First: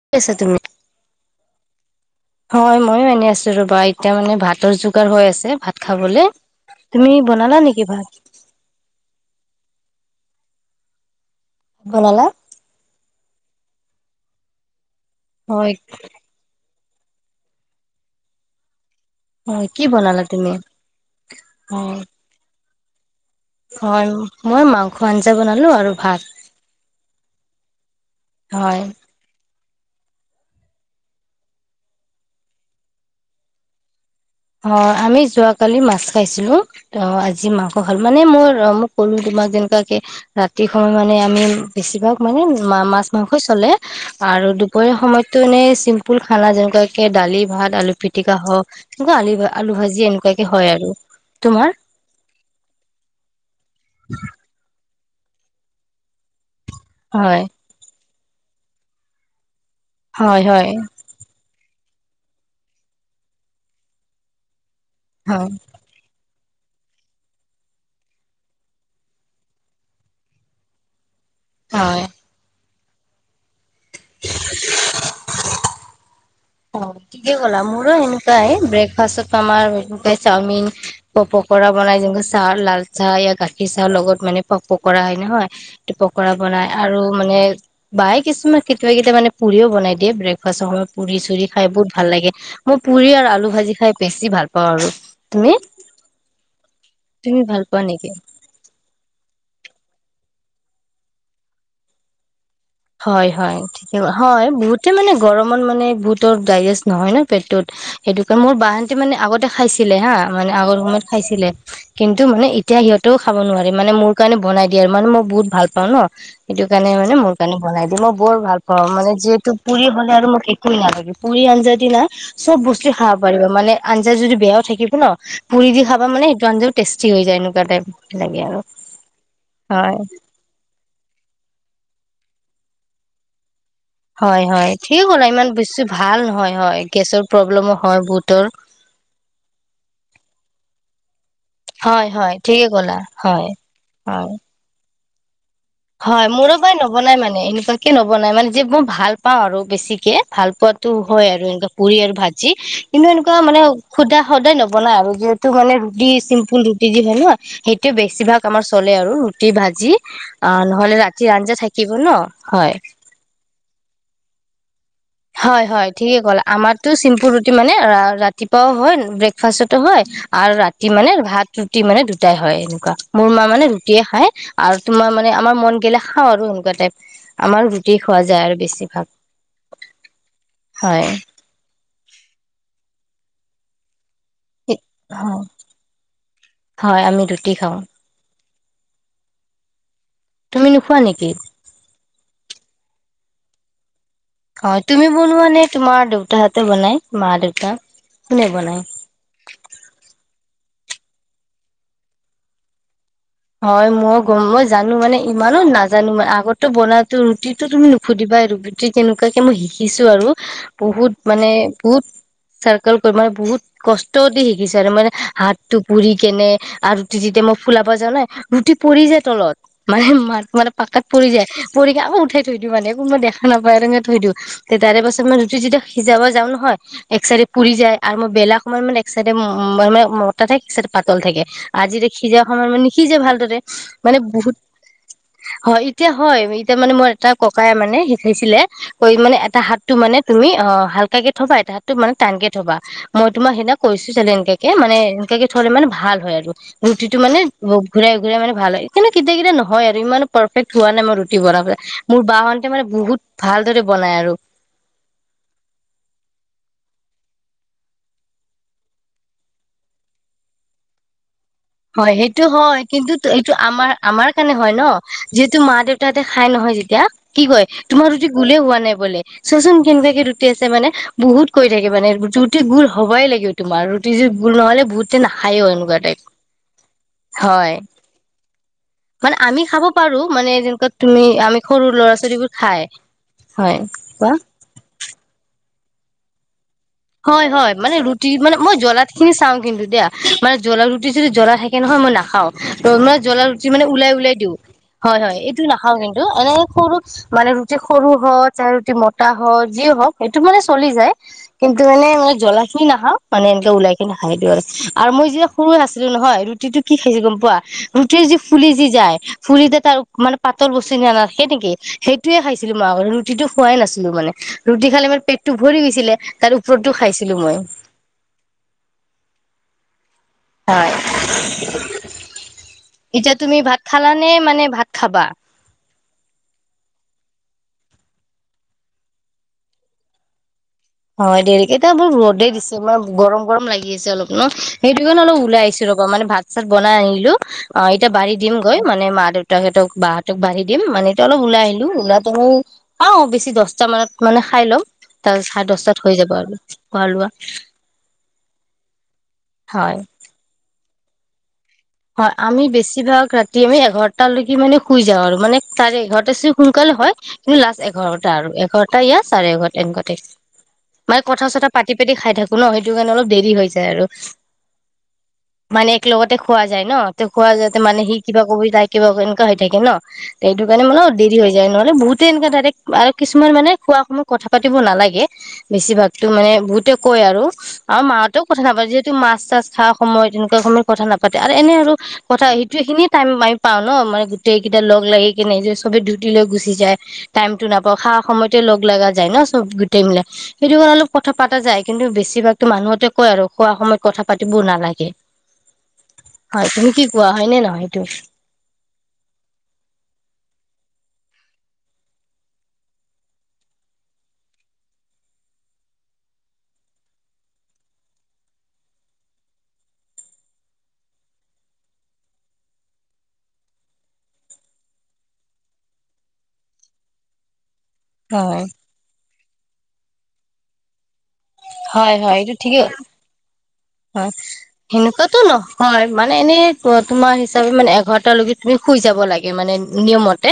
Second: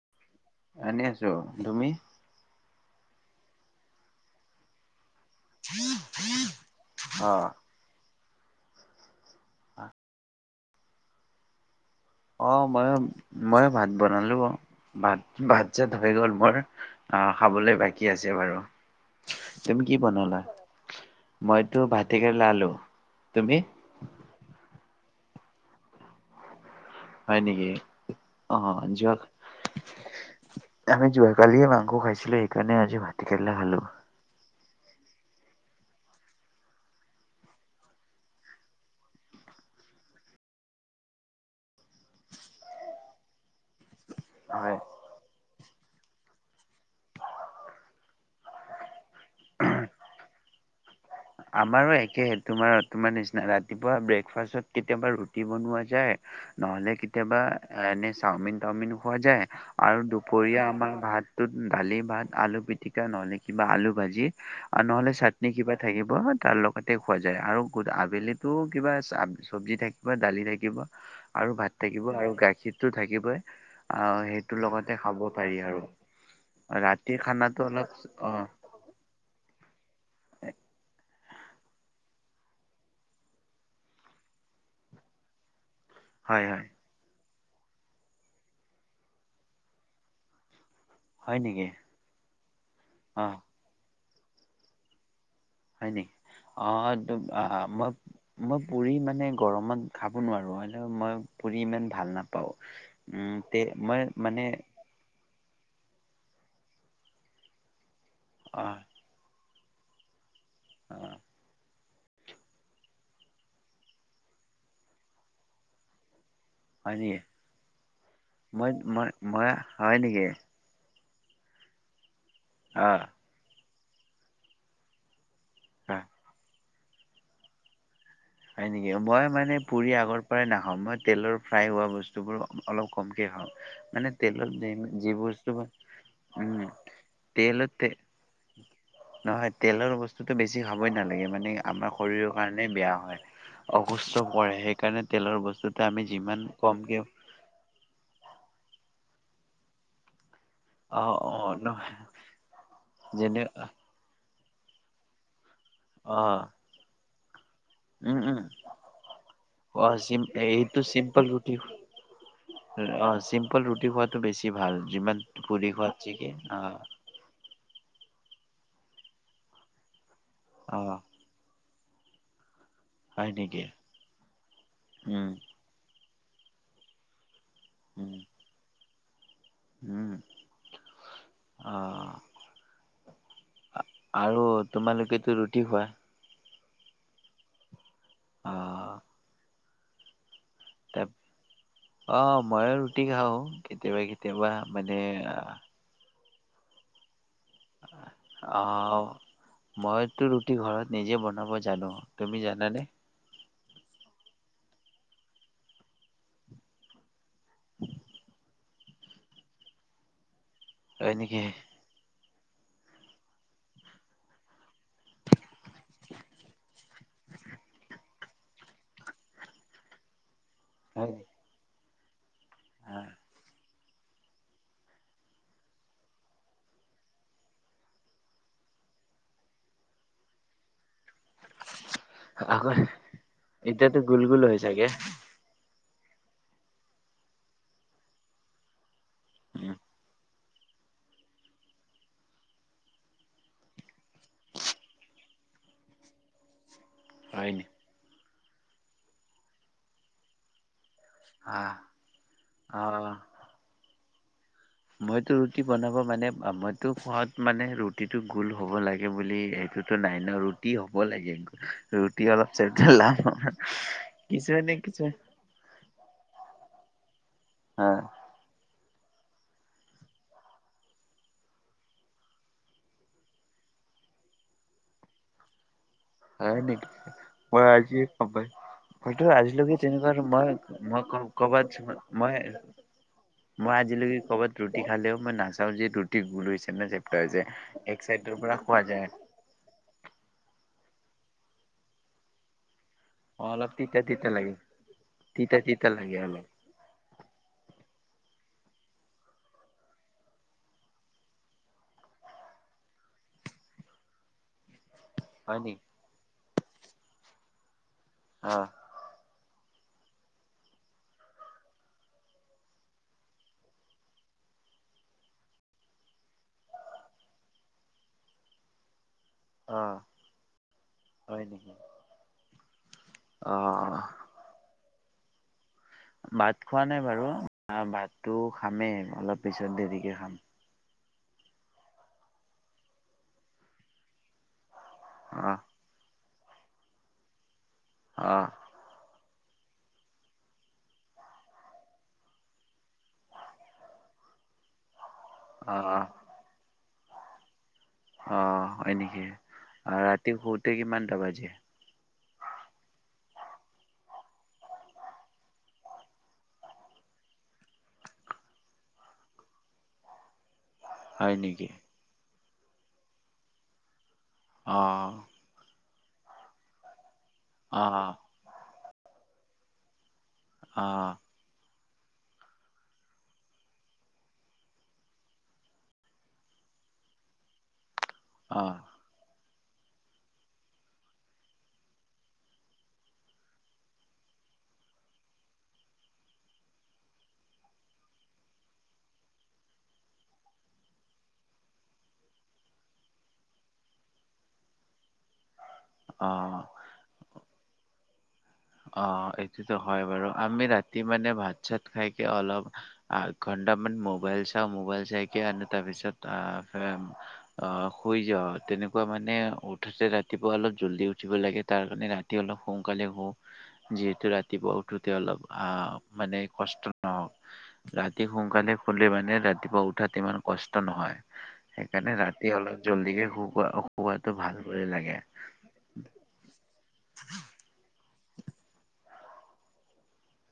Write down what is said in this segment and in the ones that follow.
[unintelligible] এনেই আছো তুমি হয় ময়ো এনে আছো ৰ'বা এতিয়া মানে ভাতৰ যোগাৰ হৈ আছে। ভাত খাবলে তুমি অ বনালা নেকি ভাত। হয় অ মই ময়ো ভাত বনালো অ ভাত ভাত যে হৈ গ'ল মোৰ। আহ খাবলৈ বাকী আছে বাৰু তুমি কি বনালা মইতো ভাত-কেৰেলা আলু। তুমি হয় মই মাংস আঞ্জা বনালো আৰু ভাত হয় নেকি অ হয়। যোৱা আমি যোৱাকালিয়ে মাংস খাইছিলো সেইকাৰণে আজি ভাত কেৰেলা খালো। অ আমি যোৱাকালি মাছ খাইছিলো অ আজি মাংস খাল মানে মোৰ ম‌ই কলো আমাক যেনেকুৱাকে ৰাতি সময়ত মানে আমি বেছিভাগ মানে মা মাছ মাংসই চলে আৰু হয় দুপৰীয়া সময়ততো এনে চিম্পুল খানা যেনেকুৱাকে দালি ভাত আলু পিতিকা হওক। [unintelligible] আলু ভাজি এনেকুৱাকে হয় আৰু তোমাৰ আমাৰো একেহে তোমাৰ তোমাৰ নিচিনা ৰাতিপুৱা ব্ৰেকফাষ্টত কেতিয়াবা ৰুটি বনোৱা যায় নহলে কেতিয়াবা হয় এ এনে চাওমিন টাওমিন খোৱা যায়। আৰু হয় দুপৰীয়া হয় আমাৰ ভাতটোত দালি ভাত আলু পিটিকা নহ'লে কিবা আলু ভাজি। আৰু নহ'লে হয় চাটনি কিবা থাকিব। তাৰ লগতে খোৱা যায় আৰু আবেলিতো কিবা চবজি থাকিব দালি থাকিব। আৰু ভাত হয় থাকিব আৰু গাখীৰটো থাকিবই আহ সেইটো লগতে খাব পাৰি আৰু। অ, ৰাতিৰ ঠিকে খানাটো ক'লা অলপ মোৰো অ এনেকুৱাই ব্ৰেকফাষ্টত আমাৰ বা চাওমিন বা পকৰা বনাই চাহ, লাল চাহ য়া গাখীৰ চাহৰ লগত মানে পকৰা হয় নহয় পকৰা হয় হয় বনাই আৰু মানে বাই কিছুমান কেতিয়াবা-কেতিয়াবা মানে পুৰিও বনাই দিয়ে। ব্ৰেকফাষ্টৰ সময়ত পুৰি হয় পুৰি নেকি খাই বহুত ভাল লাগে, মই পুৰি অ আৰু আলু ভাজি খাই বেছি ভাল পাওঁ আৰু। তুমি হয় নি, অ' তুমি ভাল পোৱা মই নেকি মই পুৰি মানে গৰমত খা খাব নোৱাৰোঁ, মই পুৰি ইমান ভাল নাপাওঁ। উম হয়-হয়, তে ঠিকে মই মানে হয়। বহুতে মানে গৰমত মানে বহুতৰ ডাইজেষ্ট নহয় ন পেটটোত সেইটো কাৰণে মোৰ বা অ' হতে মানে আগত খাইছিলে হা, মানে আগৰ সময়ত অ' খাইছিলে। কিন্তু মানে এতিয়া সিহঁতেও খাব নোৱাৰে, মানে মোৰ কাৰণে বনাই দিয়ে আৰু মানে মই বহুত ভাল পাওঁ ন। সেইটো কাৰণে হয় মানে নেকি? মোৰ কাৰণে বনাই দিয়ে, মই বৰ ভাল মই পাওঁ মই মানে মই যিহেতু পুৰি হয় বনাই নেকি? আৰু মোক একোৱেই নালাগে। পুৰি আঞ্জা দি না চব বস্তুৱে অ' খাব পাৰিব মানে আঞ্জা যদি বেয়াও থাকিব ন পুৰি দি খাবা মানে সেইটো আজ্ঞাও টেষ্টি হৈ যায়, এনেকুৱা টাইপ। লাগে আৰু হয় নেকি, মই মানে পুৰি হয় আগৰ পৰাই নাখাওঁ। মই তেলৰ ফ্ৰাই হোৱা বস্তু বস্তুবোৰ অলপ কমকৈ হয়। মানে হয় হয় তেলত ঠিকে যি ক'লা ইমান বস্তু বা বেছি ভাল নহয় উম' হয় গেছৰ প্ৰব্লেমো তেলতে হয় বহুতৰ নহয় তেলৰ বস্তুতটো বেছি খাবই নালাগে মানে আমাৰ হয় হয় শৰীৰৰ ঠিকে কাৰণে ক'লা বেয়া হয়। অসুস্থ হয় কৰে সেইকাৰণে তেলৰ বস্তু। হয় মোৰো প্ৰায় নবনাই মানে এনেকুৱাকে নবনাই মানে যে মই ভাল পাওঁ আৰু বেছিকে ভাল। পোৱাতো অ হয় অ আৰু এনেকুৱা নহয় পুৰি আৰু ভাজি কিন্তু এনেকুৱা যেনে মানে সুধা সদায় নবনায় আৰু যিহেতু। সেইটো মানে ৰুটি অ চিম্পুল ৰুটি যি বনোৱা সেইটোয়ে উম উম বেছিভাগ আমাৰ চলে আৰু ৰুটি অ ভাজি। চিম আহ এইটো নহলে ৰাতিৰ চিম্পল আঞ্জা ৰুটি থাকিব ন হয় অ' চিম্পল ৰুটি খোৱাটো বেছি ভাল। যিমান হয় পুৰি হয় খোৱাত ঠিকে চেকে ক'লা অ আমাৰতো চিম্পুল ৰুটি মানে। ৰাতিপুৱাও হয় ব্ৰেকফাষ্টতো হয় আৰু অ ৰাতি মানে ভাত ৰুটি মানে দুটাই হয়। মোৰ হয় মা নেকি মানে ৰুটিয়ে খাই আৰু তোমাৰ উম মানে আমাৰ মন গেলে খাওঁ আৰু সেনেকুৱা টাইপ। আমাৰ ৰুটি উম খোৱা যায় আৰু বেছিভাগ উম হয়। অ আৰু তোমালোকেতো ৰুটি খোৱা? হয় আমি ৰুটি খাওঁ। অ তুমি নোখোৱা ত নেকি অ মই ৰুটি খাওঁ কেতিয়াবা কেতিয়াবা। হয় মানে তুমি বনোৱা নে তোমাৰ দেউতাহঁতে বনাই। মা দেউতা কোনে বনাই অও মইতো ৰুটি ঘৰত নিজে বনাব জানো তুমি জানানে। হয় মই গম মই জানো মানে ইমানো নাজানো মা আগততো বনাত ত' ৰুটিটো তুমি নোহোধিবা ৰুটি কেনেকুৱাকে মই শিকিছো আৰু। বহুত হয় নেকি? মানে বহুত। চাৰ্কোল কাৰি মানে বহুত কষ্ট দি শিকিছে আৰু মানে হাতটো পুৰি কেনে আৰু। ফুলাব যানে নাই ৰুটি পৰি যায় তলত মানে মে পাকাত পৰি যায় পৰি আকৌ উঠাই। সেইটো মানে কোনোবা দেখা নাপায়। থৈ দিওঁ তাৰে পাছত মই ৰুটি যেতিয়া সিজাব যাওঁ নহয় এক চাইডে পুৰি যায় আৰু মই বেলা খনত মানে। চাইডে ম-ম মানে মতা থাক চাইডে পাতল থাকে। আজি যে সিজাখনত আগত মানে সি যে ভালদৰে এতিয়াতো মানে গোল গোল বহুত হৈ চাগে হয়। এতিয়া হয় এতিয়া মানে মই এটা ককাই মানে শিকাইছিলে কয় মানে এটা হাতটো মানে। তুমি অ হালকাকে থবা এটা হাত মানে টানকে থবা মই তোমাৰ সেইদিনা কৈছো যে এনকাকে মানে। [unintelligible] ৰুটিটো মানে হয় নি ব ঘূৰাই ঘূৰাই মানে ভাল হয় কিন্তু কেতিয়া কেতিয়া নহয় আৰু ইমান পাৰফেক্ট। খোৱা নাই মই ৰুটি বনাব আহ মোৰ বাহতে মানে আহ বহুত ভালদৰে বনাই আৰু। মইতো ৰুটি বনাব মানে মইতো খোৱাত মানে ৰুটিটো গোল হ'ব লাগে বুলি এ ইটোটো নাই ন' ৰুটি হ'ব লাগে। হয় ৰুটি সেইটো অলপ হয় চেপটা কিন্তু লাম এইটো আমাৰ আমাৰ কাৰণে কিছুমানে হয় ন কিছুমান যিহেতু মা দেউতাহতে খাই নহয়। যেতিয়া কি কয় হা তোমাৰ ৰুটি গোলে হোৱা নাই বোলে। চোৱাচোন কেনেকুৱাকে ৰুটি আছে মানে বহুত কৈ থাকে মানে ৰুটি গোল হবাই লাগে তোমাৰ ৰুটি। গোল নহলে বহুতে নাখায়ো এনেকুৱা টাইপ। হয় মই হয় আজি পাপাইক। মানে আমি খাব পাৰো মানে যেনেকুৱা মই তুমি আমি ক'ৰবাত সৰু ল'ৰা মই ছোৱালীবোৰ খাই। মই হয় আজিলৈকে কোৱা ক'বাত ৰুটি খালেও মই নাচাওঁ যে ৰুটি গোল হৈছে নে চেপটা হৈছে। হয় হয় মানে এক ৰুটি চাইডৰ মানে পৰা মই খোৱা জলা যায় খিনি চাওঁ কিন্তু দিয়া মানে জলা ৰুটি। ৰুটি যদি জ্বলা থাকে নহয় মই নাখাওঁ ত' ম জ্বলা অ ৰুটি অলপ মানে তিতা ওলাই তিতা ওলাই লাগে দিওঁ। হয় হয় তিতা এইটো তিতা নাখাওঁ লাগে কিন্তু অলপ। এনে সৰু মানে ৰুটি সৰু হয়। যাৰ ৰুটি মতা হওঁক যি হওঁক সেইটো মানে চলি যায়। কিন্তু মানে মই জ্বলা খিনি নখাওঁ মানে এনেকে ওলাই কিনে খায় দিওঁ আৰু। আৰু মই যেতিয়া হয় সৰু নেকি আছিলো নহয় ৰুটিটো কি খাইছো গম পোৱা ৰুটিৰ যি অ ফুলি যি যায় ফুলি ত। তাৰ মানে পাতল বস্তু নিয়না সেই নেকি সেইটোয়ে খাইছিলো মই আগত ৰুটিটো খোৱাই নাছিলো মানে ৰুটি। ৰুটি খালে মানে পেটটো ভৰি গৈছিলে তাৰ ওপৰতো খাইছিলো মই। অহ ', হয়। এতিয়া তুমি অ ভাত খালানে মানে ভাত খাবা? ভাত খোৱা নাই বাৰু, ভাতটো খামেই অলপ পিছত দেৰিকে খাম। হয়। দেৰিকেইটায়া বু ৰ'দে দিছে মানে গৰম - গৰম লাগি আছে অলপ ন সেইটো কাৰণে অলপ অ ওলাই আইছো ৰব, মানে ভাত চাত বনাই আইলো অ, এতিয়া অ বাঢ়ি দিম গৈ মানে মা দেউত তাহাতক বা হতক বাঢ়ি দিম মানে ত অলপ ওলাই আহিলো, ওলাতো মই অ, বেছি দছটা মানত মানে খাই ল'ম তাৰপাছত চাৰে অ দছটাত হৈ যাব আৰু খোৱা লোৱা অ', এনেকি হয় ৰাতি শুতে কিমানটা বাজে হয়, আমি বেছিভাগ ৰাতি আমি এঘাৰটালৈকে মানে শুই যাওঁ, আৰু মানে চাৰে এঘাৰটা চে সোনকাল হয়, কিন্তু লাষ্ট এঘাৰটা আৰু এঘাৰটা ইয়াৰ চাৰে এঘাৰটা এনকা টাইপ মানে হয় কথা নেকি? চথা পাতি পাতি খাই থাকো ন সেইটো কাৰণে অলপ দেৰি হৈ যায় আৰু অ, মানে এক লগতে খোৱা যায় ন তে খোৱা যাওঁতে অ মানে সি কিবা কবি ত কিবা এনেকুৱা হৈ থাকে ন সেইটো কাৰণে অ অলপ দেৰি হৈ যায় নয় মানে বহুতে এনেকা ডাৰেক্ আৰু কিছুমান মানে খোৱা সময়ত কথা পাতিব নালাগে, বেছিভাগতো মানে বহুত তেও কয় আৰু আমা মা হঁতেও কথা নাপা অ যিহেতু মাছ চাছ খা সময় তেনেকুৱা সময়ত কথা নাপা তাতে এনে আৰু কথা সেইটোৱে খিনিয়ে টাইম আমি পাও ন মানে গোটেই কেইটা লগ লাগি কেনে যে সবে লৈ গুচি যায় টাইম টো নাপাও, খা সময়তে লগা যায় ন চব গোটেই মিলাই সেইটো কাৰণে অলপ কথা পাতা যায়। কিন্তু বেছিভাগতো মানুহতে কয় আৰু খোৱা সময়ত কথা পাতিব নালাগে। [inaudible] অ হয়। তুমি কি কোৱা হয় নে নহয় হেইটো? অ', এইটোতো হয় বাৰু। আমি ৰাতি মানে ভাত চাত খাইকে অলপ আট টামান মোবাইল চাওঁ মোবাইল চাইকে আন তাৰপিছত শুই আ যাওঁ তেনেকুৱা মানে উঠোতে ৰাতিপুৱা অলপ জলদি উঠিব লাগে, তাৰ কাৰণে ৰাতি অলপ সোনকালে শু যিহেতু ৰাতিপুৱা উঠোতে অলপ আহ মানে কষ্ট নহওক ৰাতি হয় সোনকালে শুলে মানে ৰাতিপুৱা উঠাত ইমান কষ্ট নহয়। হয় সেইকাৰণে হয় ৰাতি এইটো অলপ ঠিকেই জল্দিকে শুবা অ হয়। সেনেকুৱাতো ন হয়। মানে এনেই তোমাৰ হিচাপে মানে এঘাৰটা লেকে তুমি শুই যাব লাগে মানে নিয়মতে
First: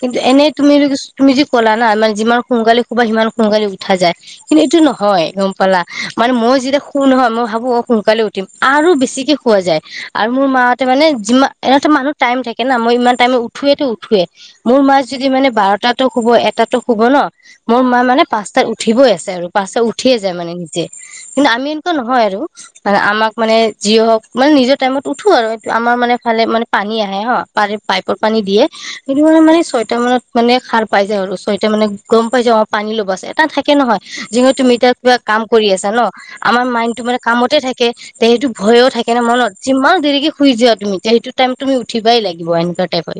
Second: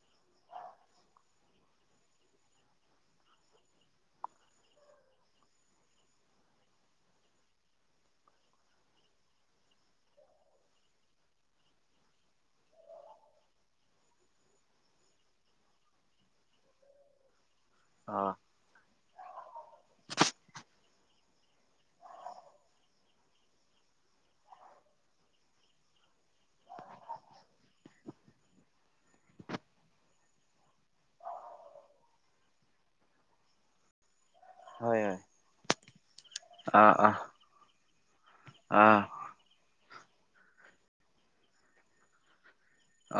কিন্তু এনেই তুমি তুমি যি ক'লা না মানে যিমান সোনকালে শুবা সিমান সোনকালে উঠা যায়। কিন্তু এইটো নহয় গম পালা মানে মই যেতিয়া শু শু নহয় মই ভাবো শুৱ সোনকালে উঠিম আৰু বেছিকে শুৱা যায়, আৰু মোৰ মা হতে মানে যিমান এনেতো মানুহ টাইম থাকে মই ইমান টাইমে উঠোৱেতো উঠোৱে মোৰ মা যদি মানে বাৰটাতো শুব, এটাতো শুব ন মোৰ মা অ মানে পাঁচটাত উঠিবই আছে, আৰু পাঁচটা উঠিয়ে যায় মানে নিজে কিন্তু আমি এনেকুৱা নহয় আৰু মানে আমাক মানে যি হওক মানে নিজৰ টাইমত উঠো আৰু আমাৰ মানে ফালে মানে পানী আহে হ পাৰে পাইপৰ পানী দিয়ে। হেইটোকাৰণে মানে ছয়টা মানত মানে সাৰ পাই যাওঁ আৰু ছয়টা মানে গম পাই যায় অ', পানী ল'ব আছে। এটা থাকে নহয় যিহু তুমি এতিয়া হয় কিবা হয় কাম কৰি আছা ন। আমাৰ আহ মাইণ্ডটো আহ মানে কামতে থাকে। তে সেইটো ভয়ো আহ থাকে ন মনত যিমান দেৰিকে শুই যোৱা তুমি তে সেইটো টাইম তুমি উঠিবাই লাগিব এনো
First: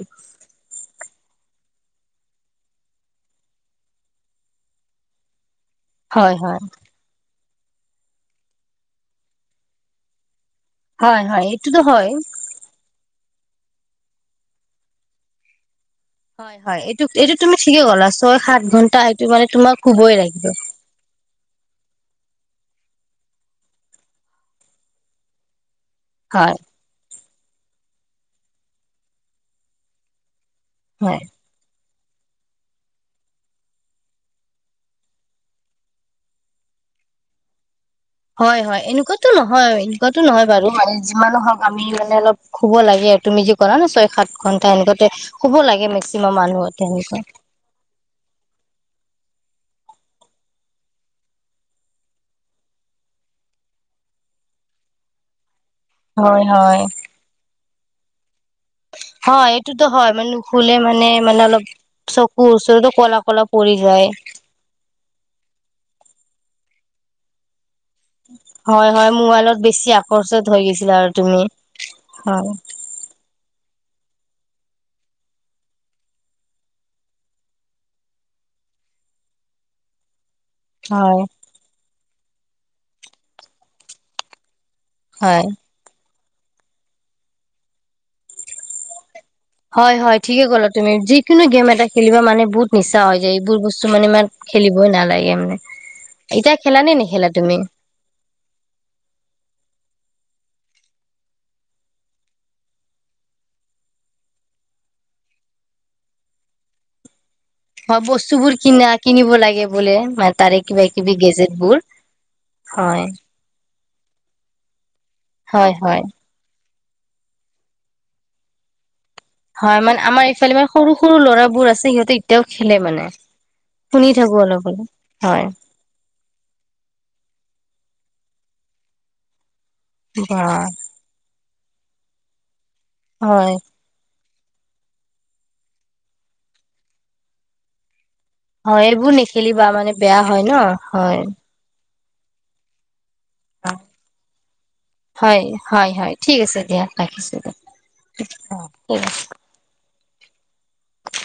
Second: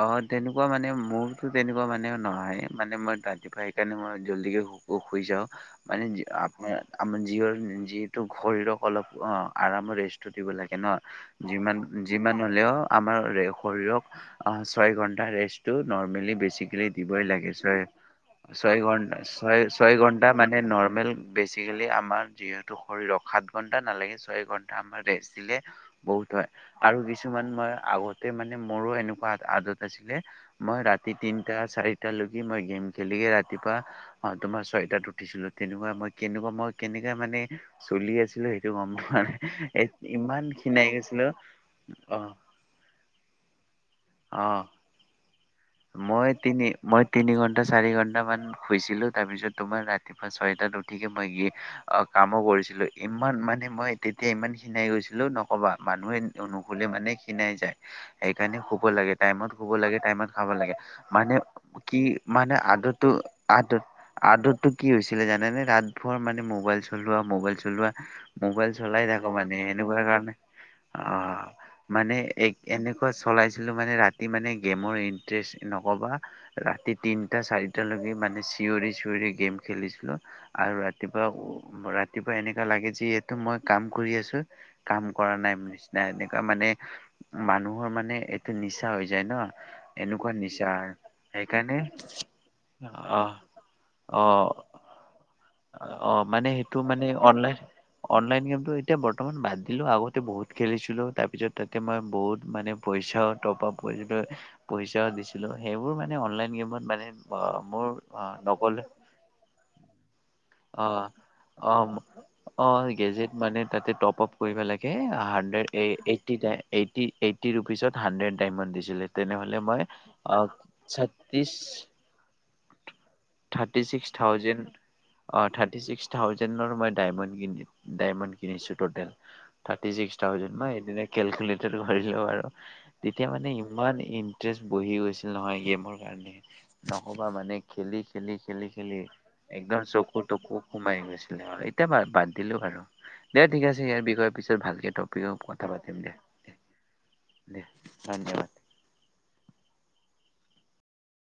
অ', তেনেকুৱা মানে মোৰতো তেনেকুৱা মানে নহয় মানে মই ৰাতিপুৱা সেইকাৰণে মই জল্দিকে শুই যাওঁ। মানে হয় হয় আপোনাৰ আমাৰ যিঅৰ যিহেতু শৰীৰক অলপ অ আৰাম ৰেষ্টু দিব লাগে ন হয় হয় এইটোতো যিমান হয় যিমান হলেও আমাৰে শৰীৰক অ', ছয় ঘণ্টা ৰেষ্ট নৰ্মেলি হয় হয় বেছিকেলি এইটো দিবই এইটো লাগে তুমি ঠিকে ছয় ক'লা সাত ছয় ঘন্টা ঘন্ট সেইটো মানে ছয় তোমাক ছয় শুবই ঘন্টা লাগিব মানে নৰ্মেল বেচিকেলি আমাৰ যিহেতু শৰীৰক সাত ঘন্টা নালাগে ছয় ঘন্টা আমাৰ ৰেষ্ট দিলে বহুত হয় আৰু কিছুমান মই আগতে মানে মোৰো এনেকুৱা আ আদত আছিলে মই ৰাতি হয় তিনটা, চাৰি তেতিয়া লৈকি মই গেম খেলিয়ে ৰাতিপুৱা অহ তোমাৰ ছয়টাত উঠিছিলো। তেনেকুৱা মই কেনেকুৱা মই কে নে মানে চলি আছিলো হয় সেইটো হয় গম পোৱা এনেকুৱাতো নাই নহয় এ এনেকুৱাতো ইমান নহয় বাৰু। খিনাই গৈছিলো যিমানো হওক আমি মানে অ অলপ শুব লাগে। তুমি যি কৰা ন' ছয়-সাত অ ঘন্টা এনেকুৱাতে শুব লাগে মই মেক্সিমাম মানুহ তিনি মই তেনেকুৱা তিনি ঘন্টা, চাৰি ঘন্টা মান শুইছিলো তাৰ পিছত তোমাৰ ৰাতিপুৱা ছয়টাত উঠিকে মই এ অ কামো কৰিছিলোঁ। ইমান মানে মই তেতিয়া ইমান সিনাই গৈছিলো নকবা। মানুহে হয় হয় নুশুলে মানে সিনাই যায়। সেইকাণে শুব লাগে টাইমত শুব লাগে টাইমত খাব লাগে শুলে মানে মানে অলপ কি চকুৰ মানে ওচৰতো আদতটো ক'লা-ক'লা পৰি আদত যায়। আদতটো কি হৈছিলে জানেনে? ৰাতভৰ মানে মোবাইল চলোৱা- মোবাইল চলোৱা মোবাইল হয় চলাই হয় থাকো মানে মোবাইলত বেছি এনেকুৱা কাৰণে, আকৰ্ষত হৈ গৈছিলা অ, আৰু তুমি মানে হয় এক এনে কুৱা চলাইছিলো মানে ৰাতি মানে গেমৰ ইন ট্ৰেছ নকবা, ৰাতি তিনটা, চাৰিটালৈকে মানে চিঞৰি-চিঞৰি গেম খেলিছিলো। আৰু হয় ৰাতিপুৱা উ ৰাতিপুৱা এনেকা লাগে যে এইতো মই কাম কৰি আছোঁ কাম কৰা হয় নাই নিচিনা এনেকা মানে মানুহৰ মানে এইটো নিচা হৈ যায় ন হয় হয় এনেকুৱা ঠিকে নিচা ক'লা তুমি যিকোনো গেম সেইকাৰণে এটা খেলিবা মানে বহুত নিছা হয় যায় অ', এই বোৰ বস্তু মানে ইমাত অ'। খেলিবই নল নালাগে মানে অ মানে এতিয়া সেইটো খেলা নে মানে নেখেলা তুমি অনলাইন অনলাইন গেমটো এতিয়া বৰ্তমান বাদ দিলো আগতে বহু বহুত খেলিছিলোঁ তাৰ পিছত তাতে মই বহুত মানে পইচাও টপ আপ কৰিছিলোঁ পইচাও দিছিলোঁ সেইবোৰ মানে অনলাইন গেমত মানে অ মোৰ হয় অ বস্তুবোৰ নকলে কিনা কিনিব লাগে বোলে মান তাৰে অ কিবা কিবি গেজেট অ বোৰ অ হয় গেজেট মানে তাতে টপ আপ কৰিব লাগে হাড্ৰেড হয় হয় এইটটি টায়। [unintelligible] ৰুপিছত হাণ্ড্ৰেড ডাইমণ্ড দিছিলে। তেনেহ'লে হয়, মই মানে আমাৰ অ ইফালে মানে সৰু সৰু ছত্ৰিছ ল'ৰাবোৰ আছে সিহঁতে এতিয়াও [unintelligible] মানে থাৰ্টি শুনি ছিক্স থাকো থাউজেণ্ড অলপ অলপ। হয় অ', থাৰৰ্টি ছিকস থাউজেণ্ড নৰ ময় ডায়মণ্ড তিনি ডায়মণ্ড কিনিছো টতেল থাৰ্টি ছিক্স বা থাউজেণ্ড ময় ক্যালকুলেটৰ কৰিলো আৰু। তেতিয়া হয় মানে ইমান ইণ্টাৰেষ্ট বহি গৈছিল নহয় গেমৰ কাৰণে নহ মানে খেলি, হয় খেলি-খেলি-খেলি এইবোৰ নেখেলিবা একদম মানে চকু বেয়া হয় ন তকু সোমাই হয় গৈছিলে আৰু এতিয়া বাদ দিলো আৰু। দে ঠিক আছে ইয়াৰ বিষয়ৰ পিছত ভালকে টপিকত হয় কথা হয় পাতিম দে, হয় ঠিক দে, আছে দিয়া ৰাখিছো দে। ধন্যবাদ [unintelligible] [unintelligible]